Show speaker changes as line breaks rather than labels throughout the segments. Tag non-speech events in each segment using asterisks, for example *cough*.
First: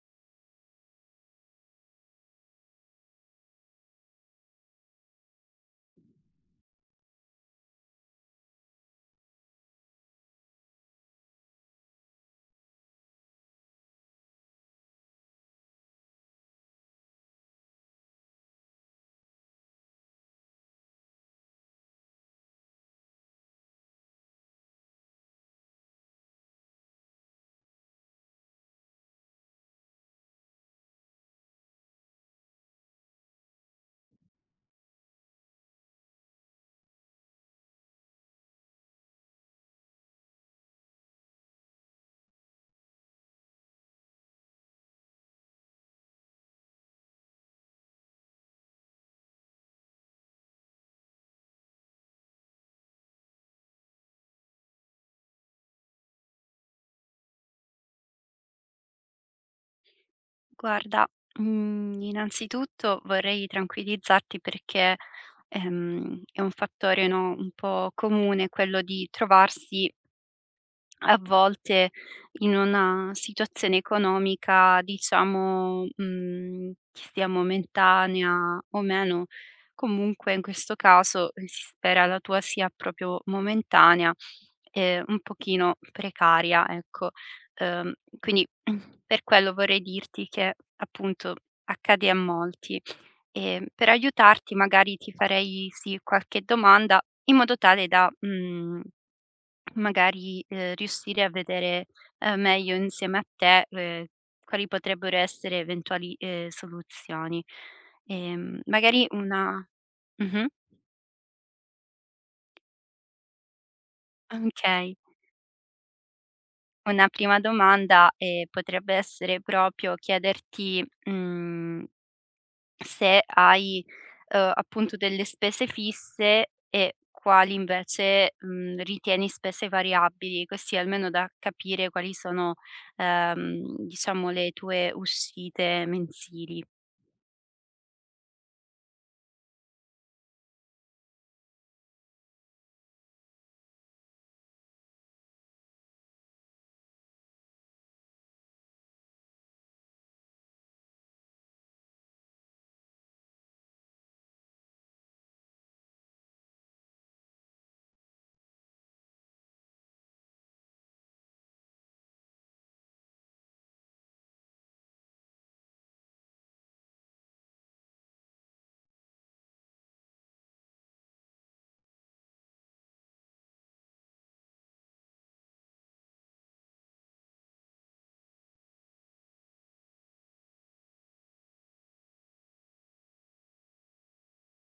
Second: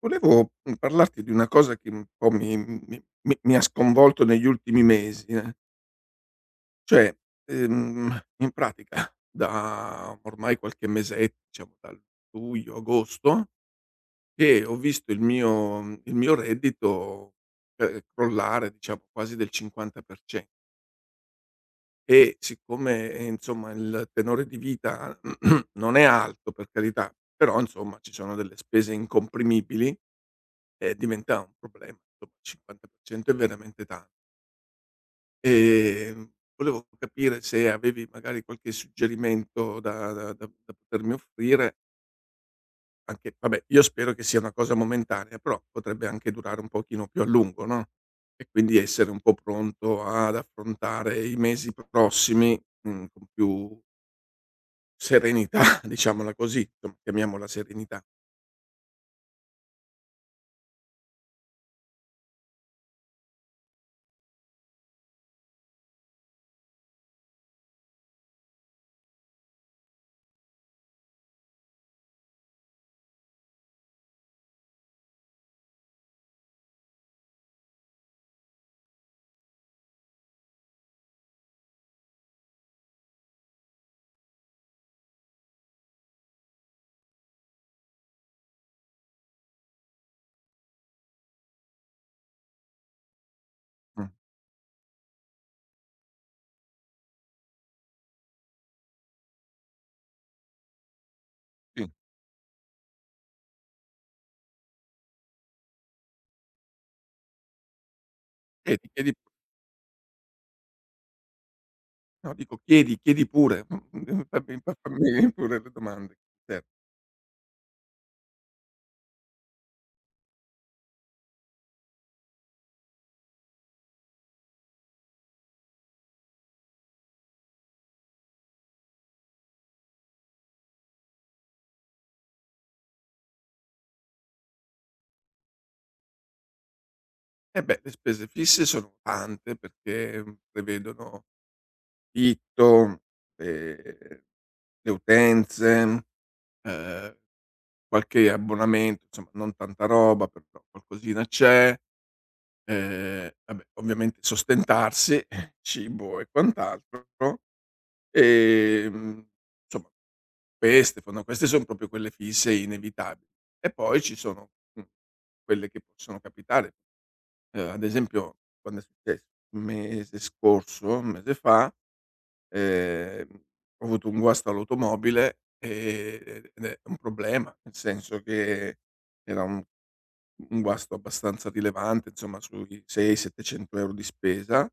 Volevo, parlarti di una cosa che un po' mi ha sconvolto negli ultimi mesi, eh. Cioè, in pratica da ormai qualche mesetto, diciamo dal luglio, agosto, che ho visto il mio reddito, crollare diciamo quasi del 50% e siccome, insomma, il tenore di vita *clears throat* non è alto, per carità, però insomma ci sono delle spese incomprimibili. Diventa un problema, insomma, il 50% è veramente tanto. Volevo capire se avevi magari qualche suggerimento da potermi offrire. Anche, vabbè, io spero che sia una cosa momentanea, però potrebbe anche durare un pochino più a lungo, no, e quindi essere un po' pronto ad affrontare i mesi prossimi, con più serenità, *laughs* diciamola così, insomma, chiamiamola serenità.
Guarda, innanzitutto vorrei tranquillizzarti perché, è un fattore, no, un po' comune quello di trovarsi a volte in una situazione economica, diciamo, che sia momentanea o meno, comunque in questo caso, si spera la tua sia proprio momentanea e un pochino precaria, ecco. Quindi *clears throat* per quello vorrei dirti che, appunto, accade a molti e per
Mh.
aiutarti magari ti farei, sì, qualche domanda in modo tale da, mhmm magari, riuscire a vedere,
Sì.
meglio insieme a te, quali potrebbero essere eventuali, soluzioni.
E e
Magari
di
una mh-mh,
No, dico, chiedi, chiedi pure, *laughs* fammi
okay.
*laughs* pure le domande, cer
Una prima domanda, potrebbe essere proprio chiederti, mhmm se hai, appunto delle spese fisse e quali invece, ritieni spese variabili, così almeno da capire quali sono, diciamo le tue uscite mensili.
eh, beh, le spese fisse sono tante perché, prevedono affitto, ehm, le utenze, ehm, qualche abbonamento, insomma non tanta roba, però qualcosina c'è, vabbè, ovviamente sostentarsi, *laughs* cibo e quant'altro, ehm, insomma. Queste son proprio quelle fisse e inevitabili. E poi ci sono, quelle che possono capitare. Ad esempio, quando è successo un mese scorso, un mese fa, ehm, ho avuto un guasto all'automobile, ed è un problema, nel senso che era un guasto abbastanza rilevante, insomma sui 6, 700 € di spesa,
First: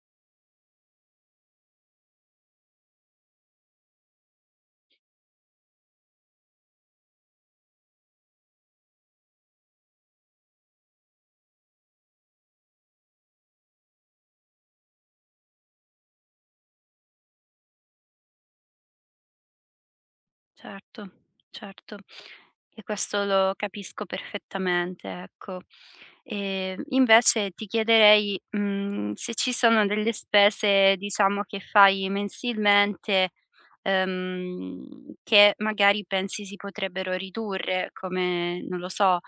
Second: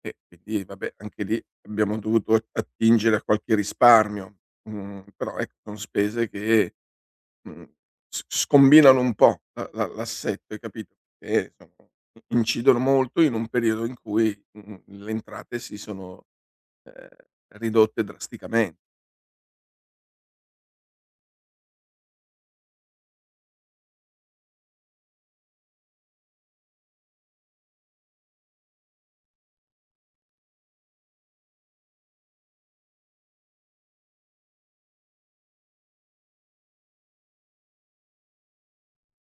e quindi, vabbè, anche lì abbiamo dovuto attingere a qualche risparmio, però ecco, son spese che, mhmm, s scombinano un po' la la l'assetto, hai capito, e sono incidono molto in un periodo in cui, le entrate si sono, ehm, ridotte drasticamente.
Certo, certo. E questo lo capisco perfettamente, ecco. Invece ti chiederei, se ci sono delle spese, diciamo, che fai mensilmente, che magari pensi si potrebbero ridurre, come, non lo so,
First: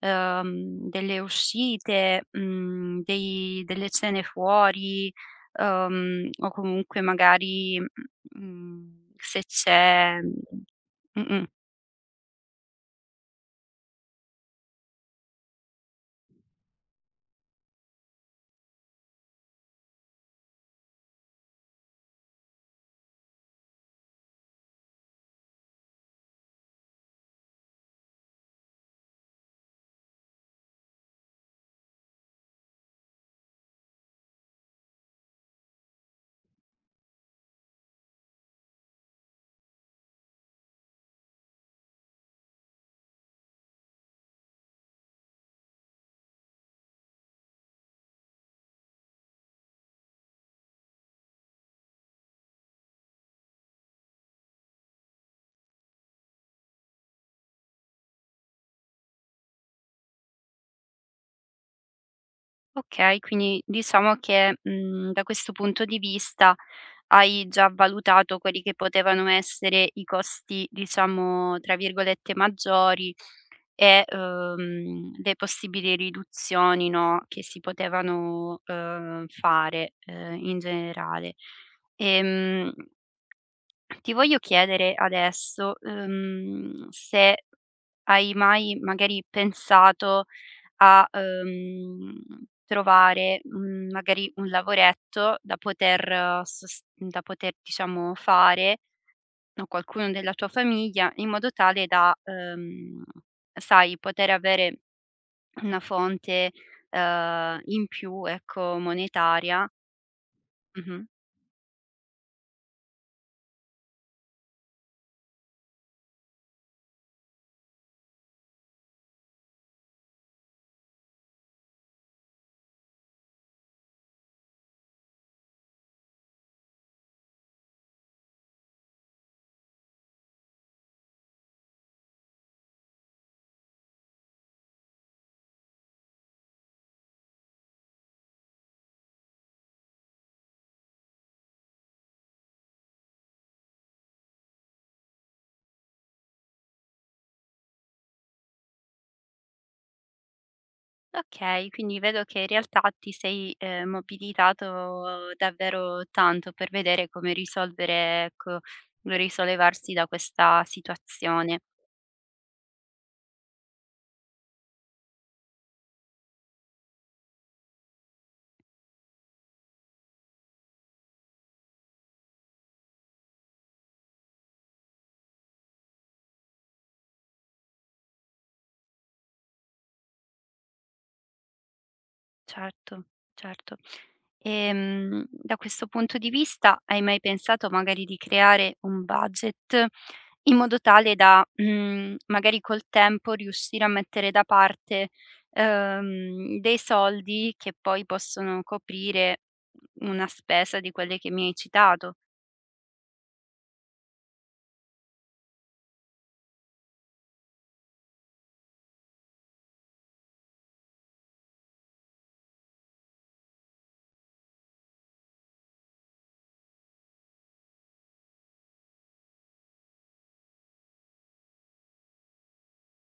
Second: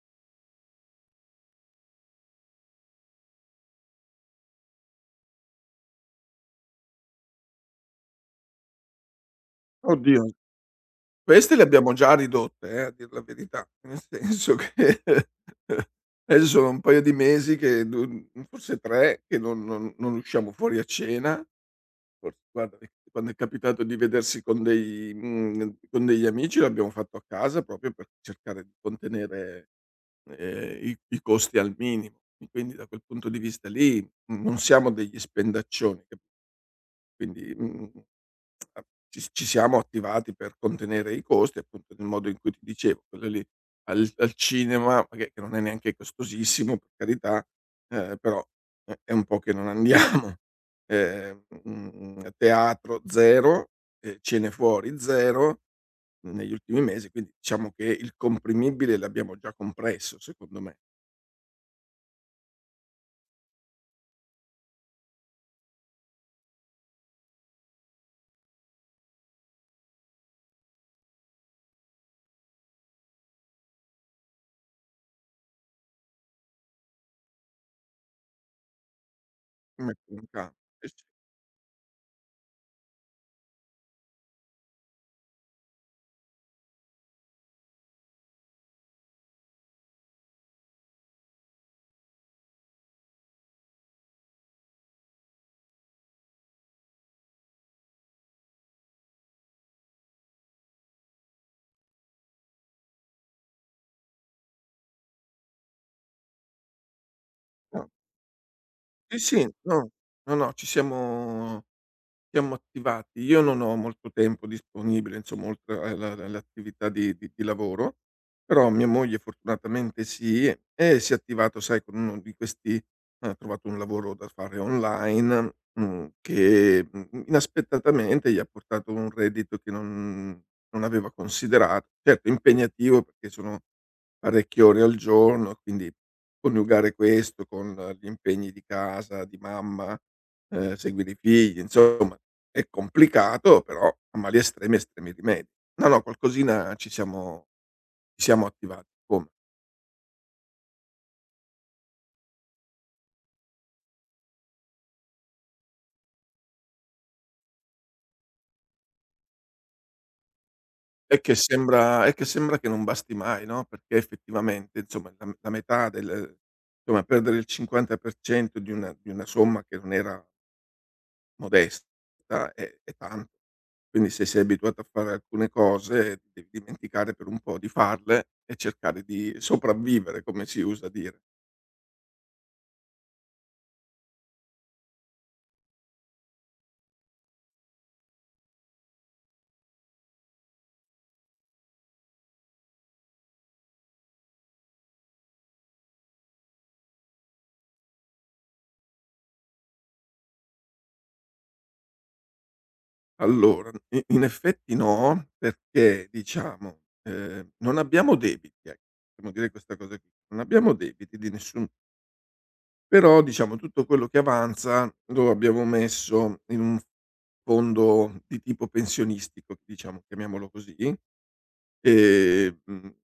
delle uscite, dei delle cene fuori, o comunque magari, se c'è,
Oddio,
mhmm Mh-mh.
queste le abbiamo già ridotte, a dir la verità, nel senso che, *laughs* adesso sono un paio di mesi, che du forse 3, che non usciamo fuori a cena. Forse, guarda, e quando è capitato di vedersi con degli amici, l'abbiamo fatto a casa, proprio per cercare di contenere, i costi al minimo. E quindi da quel punto di vista lì, non siamo degli spendaccioni, capi quindi, mhmm, a ci ci siamo attivati per contenere i costi, appunto nel modo in cui ti dicevo, quello lì, al cinema, che non è neanche costosissimo, per carità, però è un po' che non andia teatro 0, cene fuori 0 negli ultimi mesi, quindi diciamo che il comprimibile l'abbiamo già compresso, secondo me.
Okay, quindi diciamo che, da questo punto di vista hai già valutato quelli che potevano essere i costi, diciamo, tra virgolette "maggiori" e, le possibili riduzioni, no, che si potevano, fare,
Mettere in ca
in
sì, sì,
generale. Ehm, Ti voglio chiedere adesso, se hai mai magari pensato a, trovare, magari un lavoretto da poter diciamo fare a qualcuno della tua famiglia, in modo tale da, sai, poter avere una fonte, in
no,
più, ecco,
sì, sì,
monetaria.
no, no, no, ci
Mh-mh.
siamo siamo attivati. Io non ho molto tempo disponibile, insomma, oltre alla all'attività di lavoro, però mia moglie fortunatamente sì, e si è attivato, sai, con uno di questi, ha trovato un lavoro da fare online, che, inaspettatamente gli ha portato un reddito che non aveva considerato. Certo, impegnativo, perché sono parecchie ore al giorno, quindi coniugare questo con gli impegni di casa, di mamma, seguire i figli, insomma, è complicato, però a mali estremi, estremi rimedi. No, no, qualcosina ci siamo attivati. Come?
Okay, quindi vedo che in realtà ti sei, mobilitato davvero tanto per vedere come risolvere, ecco, risollevarsi da questa situazione.
È che sembra che non basti mai, no, perché effettivamente, insomma, la la metà del insomma, perdere il 50% di una somma che non era modesta, è tanto. Quindi se sei abituato a fare alcune cose, devi dimenticare per un po' di farle e cercare di sopravvivere, come si usa dire.
Certo, certo. Da questo punto di vista hai mai pensato magari di creare un budget in modo tale da, magari col tempo riuscire a mettere da parte, dei soldi che poi possono coprire una spesa di quelle che mi hai citato?
Allora, i in effetti no, perché diciamo, non abbiamo debiti, ecco, possiamo dire questa cosa qui. Non abbiamo debiti di nessun, però diciamo tutto quello che avanza lo abbiamo messo in un fondo di tipo pensionistico, diciamo, chiamiamolo così, ehm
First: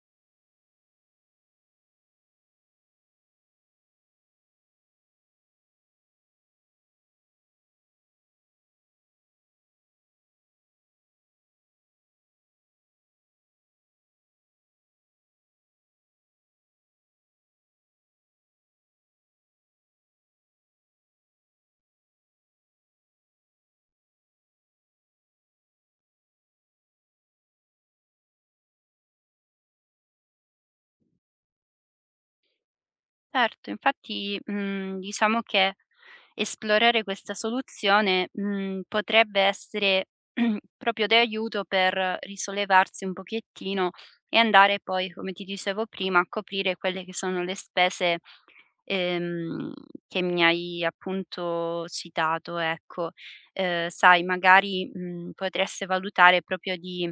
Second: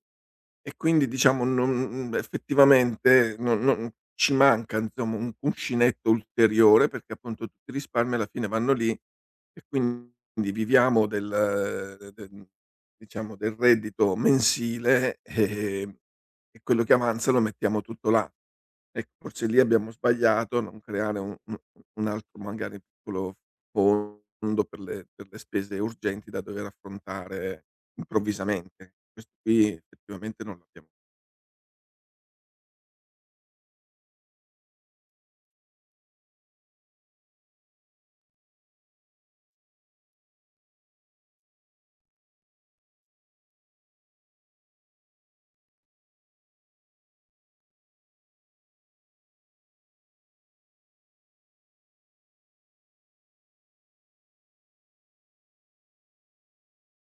e quindi diciamo non mhmm, effettivamente non ci manca, insomma, un cuscinetto ulteriore, perché appunto tutti i risparmi alla fine vanno lì, e quindi viviamo del del diciamo del reddito mensile, e quello che avanza lo mettiamo tutto là. Ecco, forse lì abbiamo sbagliato a non creare un altro, magari piccolo, fondo per le spese urgenti da dover affrontare improvvisamente. Questo qui effettivamente non l'abbiamo.
Certo, infatti, diciamo che esplorare questa soluzione, potrebbe essere *clears throat* proprio d'aiuto per risollevarsi un pochettino e andare poi, come ti dicevo prima, a coprire quelle che sono le spese, ehm, che mi hai appunto citato, ecco. Sai, magari, potreste valutare proprio di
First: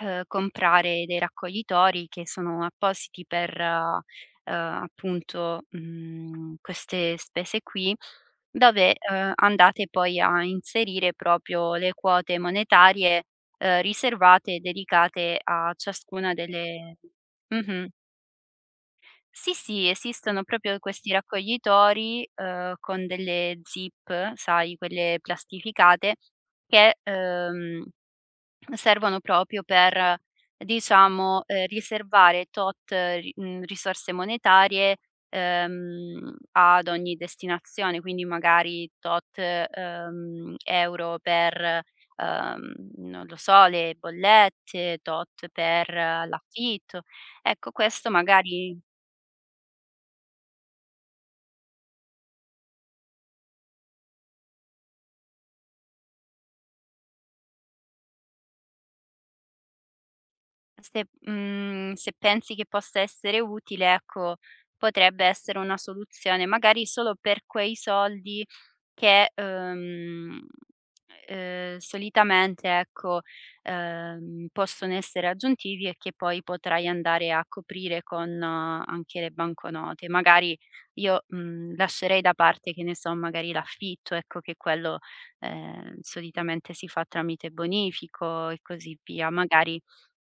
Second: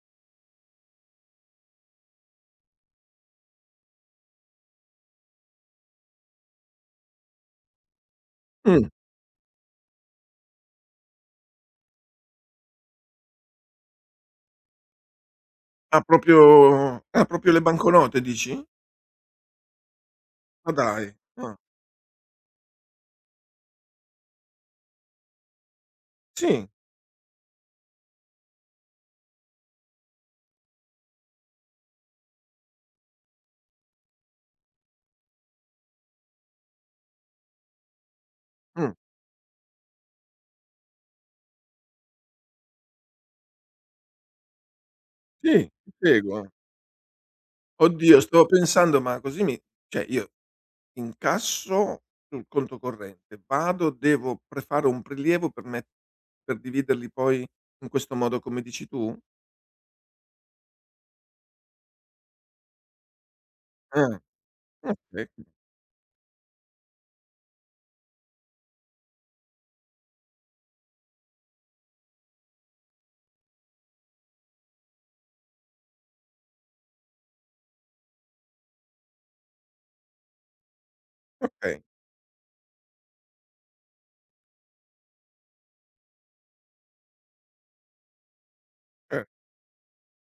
Comprare dei raccoglitori che sono appositi per, appunto, queste spese qui,
mh,
dove, andate poi a inserire proprio le quote monetarie, riservate e dedicate a
ah
ciascuna
proprio
delle
ah proprio le
mh-mh.
banconote, dici?
Sì, sì, esistono
Ma
proprio
dai,
questi
ah,
raccoglitori, con delle zip, sai, quelle plastificate
sì,
che, Servono proprio per, diciamo, riservare tot ri mhmm, risorse monetarie, ad ogni destinazione, quindi magari
mh,
tot, euro per, non lo so, le bollette, tot
sì,
per
ti seguo.
l'affitto. Ecco, questo
Oddio, stavo
magari
pensando, ma così mi cioè, io incasso sul conto corrente, vado, devo prefare un prelievo per me, per dividerli poi in questo modo, come dici tu?
Se se pensi che possa essere utile,
Ah,
ecco, potrebbe
okay,
essere una soluzione, magari solo per quei soldi che, solitamente, ecco, possono essere aggiuntivi e che poi potrai andare a coprire con anche le banconote. Magari io,
okay,
lascerei da parte, che ne so, magari l'affitto, ecco, che quello, solitamente si fa tramite bonifico e così
cer
via. Magari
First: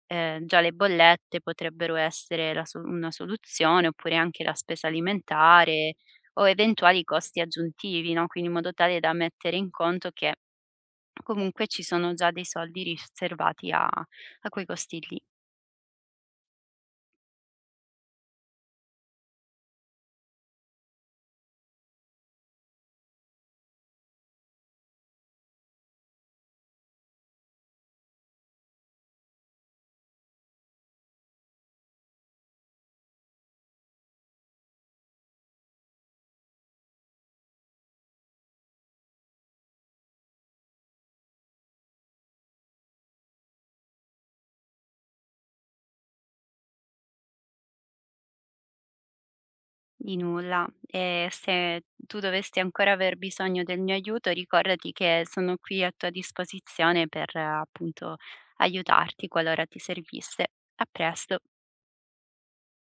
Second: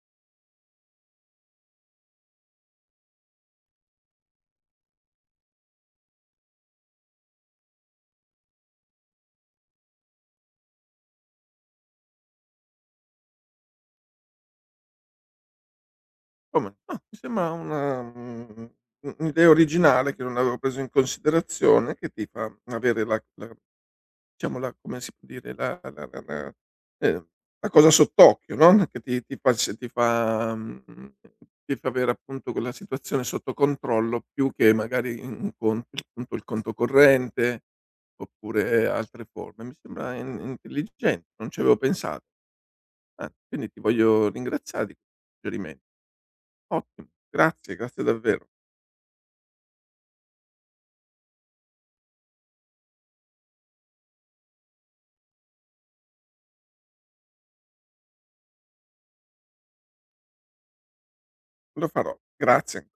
già le bollette potrebbero essere la so una soluzione, oppure anche la spesa alimentare o eventuali costi aggiuntivi, no, quindi in modo tale da mettere in conto che comunque ci sono già dei soldi riservati a quei costi lì.
come no, mi sembra una mhmm, u un'idea originale che non avevo preso in considerazione, che ti fa avere la la diciamo la come si può dire, la ehm, la cosa sott'occhio, no, che ti ti fa s ti fa mhmm, ti fa avere appunto quella situazione sotto controllo, più che magari in un conto il conto il conto corrente, oppure altre forme. Mi sembra in intelligente, non ci avevo pensato. Anzi, quindi ti voglio ringraziare di questo suggerimento. Ottimo, grazie, grazie davvero.
Di nulla. E se tu dovessi ancora aver bisogno del mio aiuto, ricordati che sono qui a tua disposizione per, appunto, aiutarti qualora ti servisse. A presto.
Lo farò. Grazie.